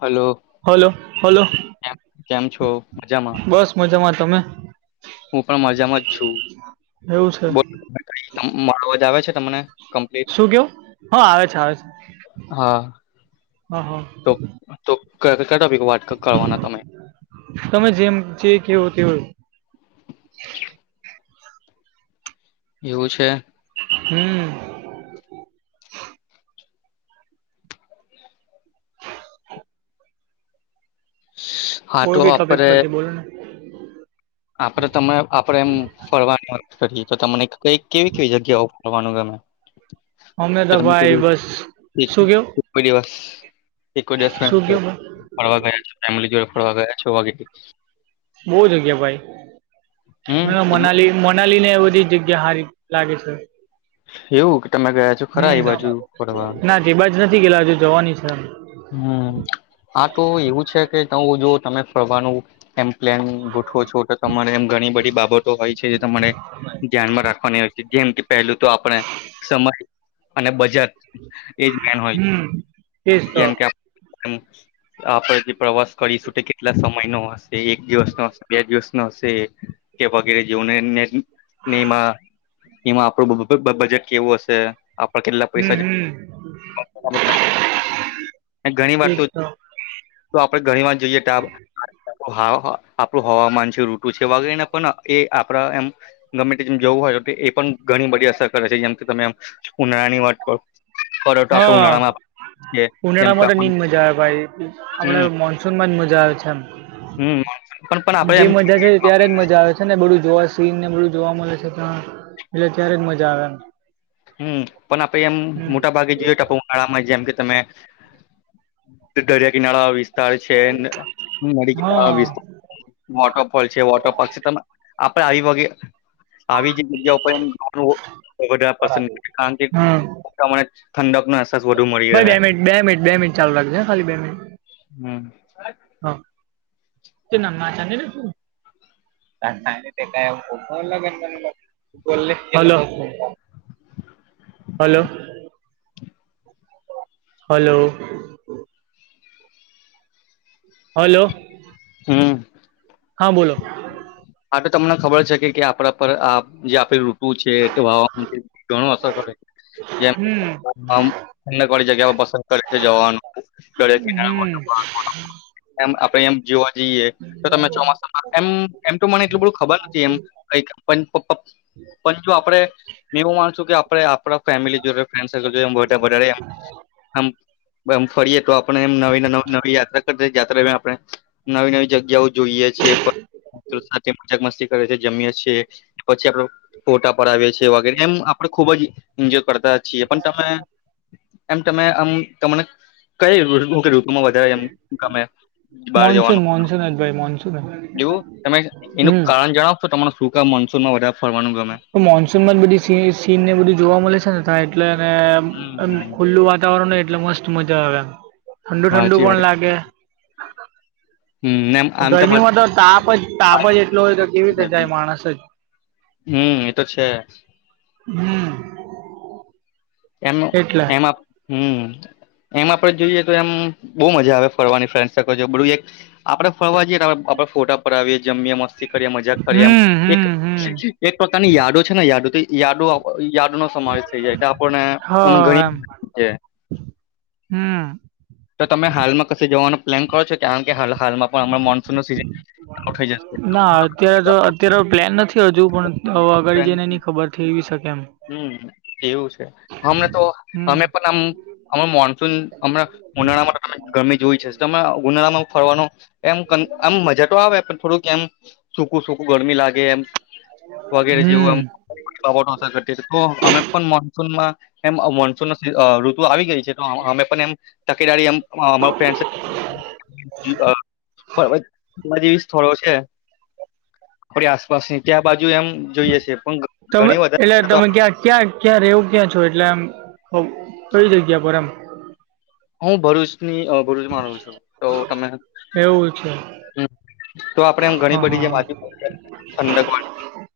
Hello hello hello કેમ કેમ છો મજામાં બસ મજામાં. તમે. હું પણ મજામાં જ છુંજ એવું છે આવે છે તમને. કમ્પ્લીટ શું કેવું હા આવે છે આવે છે હા હા હા. કર. તમે જેમ જે કેવો તે હોય. [inaudible] એવું છે. હું હા તો કોઈ બી ટોપિક આપડે પરથી બોલો ને. આપડે તમે આપડે એમ ફરવાનું વાત કરીએ તો તમને ક કેવી કેવી જગ્યાઓ. અમે તો ભાઈ બસ શું કેવું [unintelligible] કોઈ દિવસ. એક જ શું કેવું ભાઈ ફરવા ગયા ફમ જોડ ફરવા ગયા છો વાગે. બહ જગ્યા હમ એવું ભાઈ મનાલી ના લ ને એ બધી જગ્યા હારી લાગે છે. એવું કે તમે ગયા છો હમ ખરા એ બાજુ ફરવા ના જે બાજ નથી ગેલા હજુ જવાની છે. હમ આ તો એવું છે કે જો તમે ફરવાનું એમ. પ્લાન ગોઠવો છો તો તમારે એમ ઘણી બધી બાબતો હોય છે જે તમારે ધ્યાનમાં રાખવાની હોય છે. જેમ કે પહેલું તો આપણે સમય અને બજાર. હમ એસ તો. હમ્મ. આપણે જે પ્રવાસ કરીશું તો કેટલા સમય નો હશે એક દિવસ નો હશે બે દિવસ નો હશે. કે વગેરે જેવુ ને નેમા એમા આપડું બ બ બજેટ કેવું હશે આપણા કેટલા પૈસા હમ હમ ઘણી વાર તો આપણે ઘણી વાર જોઈએ હા હા આપણું હવામાન છે ઋતુ છે વગરને પણ એ આપડા એમ ગમે તેેમ જવું હોય એ પણ ઘણી બધી અસર કરે છે જેમ કે તમે ઉનાળાની વાત કરો પરોટો તાપ તો હા ઉનાળામાં છે. ઉનાળામાં તો ની જ મજા આવે ભાઈ આપડે હમ મોનસૂનમાં જ મજા આવે છે એમ હમ પણ પણ આપડે જે એમ મજા છે ત્યારે જ મજા આવે છે ને બધું જોવાશે સીન ને બધું જોવા મલેે છે તા એટલે ત્યારે જ મજા આવે એમ હમ પણ આપણે એમ હમ મોટા ભાગે જીયે તો આપણે ઉનાળામાં જેમ કે તમે દરિયા કિનારા વાળા વસિતાળ છે ને હા વિસ્તાર વોટરફોલ છે વોટર પાર્ક છે તમે આપડે આવી વાગે આવી જે જગ્યા પસંદ કારણકે હમ. ઠંડક નો અહેસાસ વધુ મળી ભાઈ રહે બે મિનટ બે મિનિટ બે મિનિટ ચાલુ રાખજે હે ખાલી બે મિનિટ હમ હ તે [unintelligible] [inaudible] બોલની હલો હલો હલો હલો હમમ હા બોલો આ તો તમને ખબર છે કે કે આપણા પર આ જે આપડી ઋતુ છે તે હવામાન છે ઘણું અસર કરે જેમ હમ હમ પસંદ જવાનું આપડે એમ જોવા જઈએ તમે ચોમાસામાં એમ એમ તો મને એટલું બધું ખબર નથી પણ જો આપડે મે એવું માનું શું કે આપડે આપણા ફેમિલી જોડે ફ્રેન્ડ સર્કલ જોડે ફરીએ તો પણ એમ નવી નવી નવી યાત્રા કરતા જતે આપણે નવી નવી જગ્યાઓ જોઈએ છીએ સાથે મજક મસ્તી કરે છે. જમીએ છીએ પછી આપણે ફોટા પડાવ્યે છીએ વગેરે એમ આપડે ખુબ જ એન્જોય કરતા છીએ એ પણ તમેં [inaudible] એમ તમે આમ તમને કઈ વધારે એમ ગમે બહાર મોનસૂન જવાનું મોનસૂન જ ભાઈ મોનસૂન જ એવું તમે એનું હમ કારણ જણાવ છો તમારે શું કામ મનસૂનમાં વધારે ફરવાનું ગમે તો મોન્સૂન માં બધી સી સીન ને બધું જોવા મલે છે ને એટલે એમ હમ ખુલ્લું વાતાવરણ હોય એટલે મસ્ત મજા આવે એમ ઠંડુ ઠંડુ સાચી વાત પણ લાગે હમ એમ આમ ગરમીમાં તો તાપ જ તાપ જ એટલો હોય તો કેવી રીતે જાય માણસ જ હમ એતો છે. હમ એમનું એટલે એમાં હમ [inaudible] એમ આપડે જોઈએ તો એમ બહુ મજા આવે ફરવાની આપડે ફરવા જઈએ તો આપણે ફોટા પડાવ્યે જમીએ મસ્તી મજાક કરી એમ હમ એક હમ હમ એક પ્રકારની યાાડો છે ને યાદો તે યાદો યાદનો સમાવેશ થઈ જાય એટલે આપણને હ આમ એમ ગણી હમ તો તમે હાલમાં કશે જવાનો પ્લાન કરો છો કારણ કે હાલ હાલમાં પણ હ મોનસૂન ન સીઝન ના અત્યારે તો અત્યારે પ્લાન નથી હજુ પણ આગળ જઈ ને એની ખબર થઈ શકે એમ હમ એવું છે હમને તો હમ અમે પણ આમ મોનસૂન હમણાં ઉનાળામાં ત ગરમી જોવી છે તમે ઉનાળામાં ફરવાનો એમ ક આમ મજા તો આવે પણ થોડુંક એમ સૂકું સૂકું ગરમી લાગે એમ વગેરે જેવું હમ આમ બાબતો અસર કર તો અમે પણ મોનસૂનમાં એ મોનસૂન આ ઋતુ આવી ગઈ છે તો અમે પણ એમ તકેદારી એમ અમારા ફ્રેન્ડ સે આ પર્વતમાં જેવી સ્થળો છે. આપડી આસપાસની ત્યાં બાજુ એમ જોઈએ છે પણ ઘ તમે ઘણી વધારે એટલે તો તમે ક્યાં ક્યાં ક્યાં રવું ક્યાં છો એટલે આમ કઈ જગ્યા પર એમ. હું ભરૂચની ભરૂચમાં રહું છું તો તમે એવું છે હામ. હા હા. ઠંડક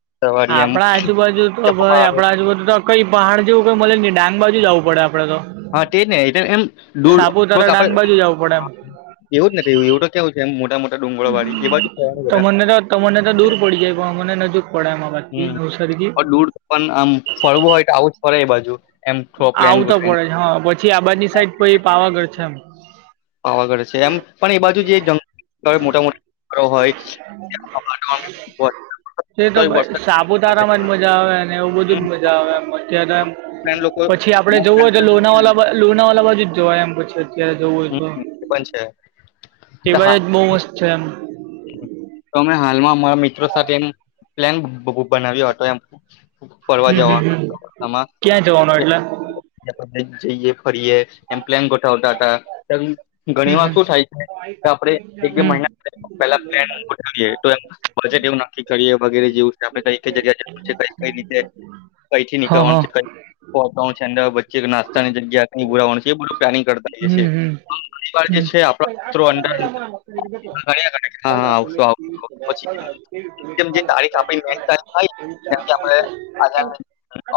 વાળી સવારી એમ આપડા આજુબાજુ તો ભાઈ પહાડ આપડા આજુબાજુ તો કઈ પહાડ જેવું કઈ મળે નહીં ડાંગ બાજુ જ આવું પડે અપ હા તેજને એટલે એમ દૂર થોડક સાપુતારા ડાંગ આપડે બાજુ જવું પડે એમ હા એવું જ નથી એવું તો કેવું છે આમ મોટ તમને તો તમને તો છે દૂર પડી જાય પણ અમને નજીક પડે એમાં બાકી હમ નવસારી દૂર પણ આમ ફરવું હોય તો આવું જ ફે એ બાજુ એમ થોડો પ્લેન આવતા ગોઠવીને પડે છે હા પછી આબાદની સાઈડ પ પાવાગઢ છે એમ આવાગળે છે એમ પણ એ બાજુ જે ત મોટામટી હો તે તો સાપુતારામાં જ મજા આવે ને એવું બધું હમ જ મજા આવે એમ મ તો એમ ફ્રેન્ડ લોકો પછી આપડે અમારા જવું હોય તો છે. લોનાવા લોનાવાલા બાજુ જોવાય એમ પછી અત્યારે જોવું હોય હમ તો એ પણ છે તો એવા જ હા બી મસ્ત છે આમ. તો મે હાલમાં અમારા મિત્રો સાથે એમ પ્લાન બનાવ્યો હતો એમ. ફરવા હમ જવા હમ હમ આમાં ક્યાં જવાનું જે એટલે [unintelligible] જઈએ. ફરીએ એમપ્લેન ગોઠાતાા હતા ત હમ ઘણી વાર હમ શું થાય છે કે આપડે એક બે હમ મહિના પેલા પ્લેન ગોઠવ્યે તો એમ બજેટ એવું નક્કી કરીએ વગેરે જેવ આપડે કઈ કઈ જગ્યાએ જાવું છે કઈ કઈ જ હમ્મ. કઈ થી નીકળવાનું છે કઈ પ પહોચવાનું અંદર જિજ્ઞાસા ની જગ્યા કઈ ઉભું રહેવાનું છે એ બધું પ્લાનિંગ કરતા છે હમ આમ હમ ઘણી વાર જે હમ છે આપડા મિત્રો અંદર [inaudible] [unintelligible] કર્યા કરે. હા હા આવશું આવશું પછી જેમ જે તારીખ આપણી મેન તારીખ થાય જેમ કે આપણે [inaudible] આજે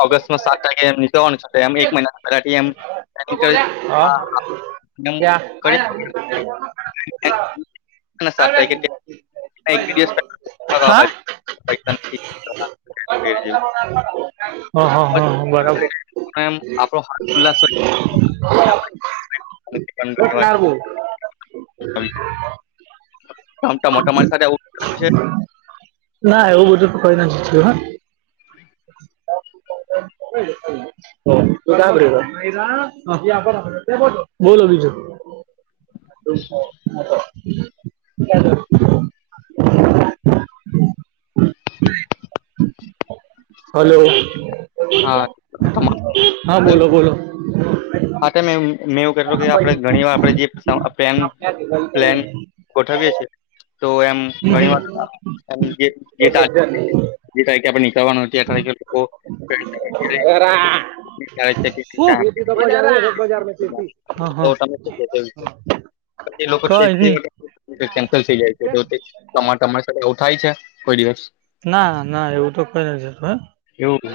ઓગસ્ટમાં સાત તારીખે નીકળવાનું છે એમ એક મહિના રખીએ એમ પ્લાનિંગ કર્યું હા હા. ક્યા [unintelligible] ના સાત તારીખે કે મેં એક ભી દિવસ કઈ હા હા [unintelligible] પછી સમજી [unintelligible] હા હા એમ આપણો હા હાથ ઉલ્લાસ હોય હ બરાબર. [inaudible] તમારી સાથે આવું થયું છે ના એવું બધું તો કોઈ નથી. કે હન બોલો બીજું. [inaudible] [inaudible] હલો. હા તમારું હા બોલો બોલો. હા તે મે મેં એવું કહ્તો કે આપડે ઘણી વાર આપે જે પ્લાન પ્લેન ગોઠવવી છે. તો એમ ઘણી હમ, વાર ત જે તારી જે તારીખે આપણે નીક જવાનું જે તારીખે કો [unintelligible] પા બજારમાં જે હતી હા હા. કેશો કઈ નહી એ છેન્લ થઈ જાય છે તમા. [unintelligible] થાય છે કોઈ દિવસ. ના ના એવું તો કોઈ ન જતું. એવું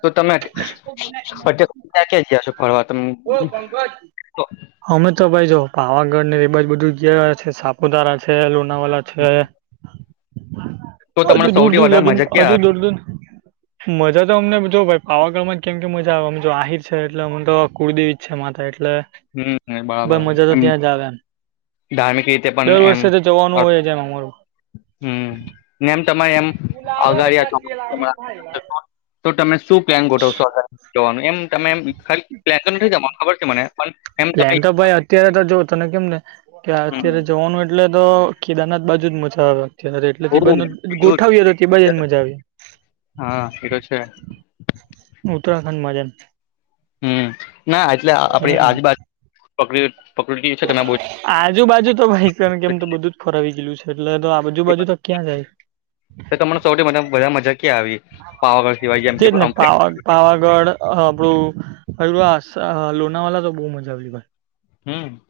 તો તમે અત્યાર સુધી ક્યાં ક્યાં ગયા છો ફરવા તમે [inaudible] ઓ પંકજ. તો અમે તો ભાઈ જો. પાવાગઢ ને એ બાજ બધું જયા છે સાપુતારા છે, લોનાવાલા છે. તો તમને હજુ દૂર સૌથી દૂર વધારે મજા લગીને ક્યાં હજુ આવી દૂર દૂર. મજા તો અમને જો ભાઈ પાવાગા માં જ કેમ કે મજા આવે આમ આહિર છે એટલે અમ તો કુળદેવી જ છે માતા એટલે. હમ એટલે બરાબર બ મજા તો એમ ત્યાં જ આવે એમ. ધાર્મિક રીતે પણ દર એમ. વર્ષે તો જવાનું હોય જ એમ અમારું હમ ને એમ તમારે એમ અગાડ્યા છો તો તમે. [unintelligible] શું પ્લાન ગોઠવશો હવે જવાનું એમ તમે ખાલી પ્લાન તો નથી જવાનું ખબર છે મને પણ એમ તમે પ્લેન તો ભાઈ અત્યારે તો જોવ તને કેમ ને કે અત્યારે જવાનું એટલે તો કેદારનાથ બાજુ જ મજા આવે. [unintelligible] એટલે તે બાજુનો ગોઠવીએ તો બાજુ જ મજા આવે. હા એ તો છે. ઉત્તરાખંડમાં જેમ. હમ ના એટલે આપડી હમ આજુ બાાજુક પ્રકૃતિ છે તમે. આજુ બાાજુ તો ભાઈ સરણ કેમ તો બધું જ ફરવી ગયલું છે એટલે તો આજુ બાાજુ તો ક્યાં જાય. તમન સૌથીા વધાર મજા ક્યાં આવી પાવાગઢ સિવાય જેમ કે આપું લોનાવાલા તો બહુ મજા આવેલી ભાઈ. હમ.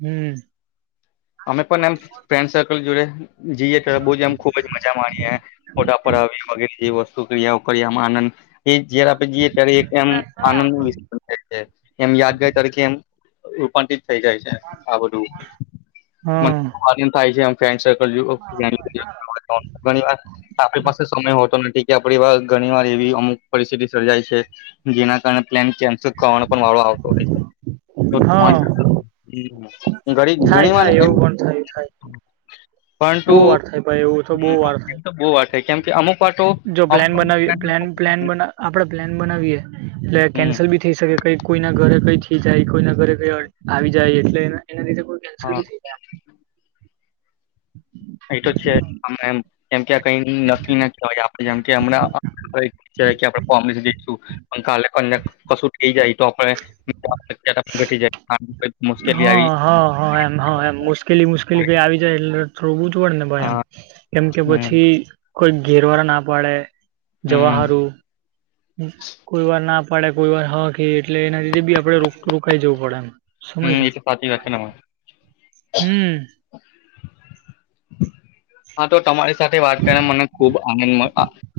હમ્મ. અમે પણ એમ ફ્રેન્ડ સર્કલ જોડે. જીએ ત બોવ જ આમ ખુબ જ મજા માણીએ ફોટા પડાવી એ વગેરે જે શુક્રિયા ઉક્રિયામાં આનંદ. એ જયા [unintelligible] રે આપે જઈએ ત્યારે એક એમ આનંદ ન વિાય છે એમ યાદાય તકે એમ. રૂપાંતિત થઈ જાય છે આ બધું મન હા આનંદ થાય છેમ ફન્ડ ઘણી વાર આપણી પાસે સમય હોતો નથી. કેણી વાર ઘણી વાર એવી અમુક પરિસ્થિતિ સર્જાય છે જેના કારણે પ્લાન કેન્સલ કરવાનો પણ વાળો આવે આવતો હોય છે. હા થાય ઘણી વાર થાય એમ એવું પણ થાય થાય. પરંતુ બોવ વાર થાય ભાઈ એવું તો બોવ વાર એમ તો બહુ વાર કેમ કે અમુક વાર તો થાય જો અમુક પ્લાન અમુક બનાવી પ્ન લોકો પ્લાન બ આપડે પ્લાન બનાવીયએ. એટલે હમ કેન્સલ બી થઈ શકે કઈ કોઈ ના ઘરે કઈ થઈ જાય કોઈ ના ઘરે કઈ આવી જાય એટલેને. એના લીધે કોઈ કેન્સલ હા બી થઈ જાય. એ તો છે. જેમકે આ કઈ નક્કી ના [unintelligible] હોય આપ જેમમણામસઈશું. કાલે કન્યા કશું થઈ જાય તો આપ ઘટી જાય. મુશ્કેલી હા આવી હા હા એમ હ એમ મુશ્કેલી મુશ્કેલી કઈ આવી જાય એટલે થોડું ને ભાઈ એમ હા કેમ કે હમ પછી. કોઈ ઘેરવાળા ના પાડે હમ જવાહારું કોઈ વાર ના પાડ્યા કોઈ વાર હા કે એટલે એના જે બી આપડે રો રોકાય જવું પડે એમ હમ સમયસર એ તો સાચી વાત છે તમારી હમ્મ. હા તો તમારી સાથે વાત કરીને મને ખુબ આનંદ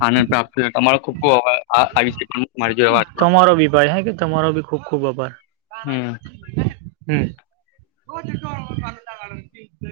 આનંદ પ્રાપ્ત તમારો ખુબ ખૂબ આભાર આ આવી છે. [unintelligible] તમારો ભી ભાઈ હે કે તમારો ભી ખુબ ખુબ આભાર હમ હમ્મ. [inaudible]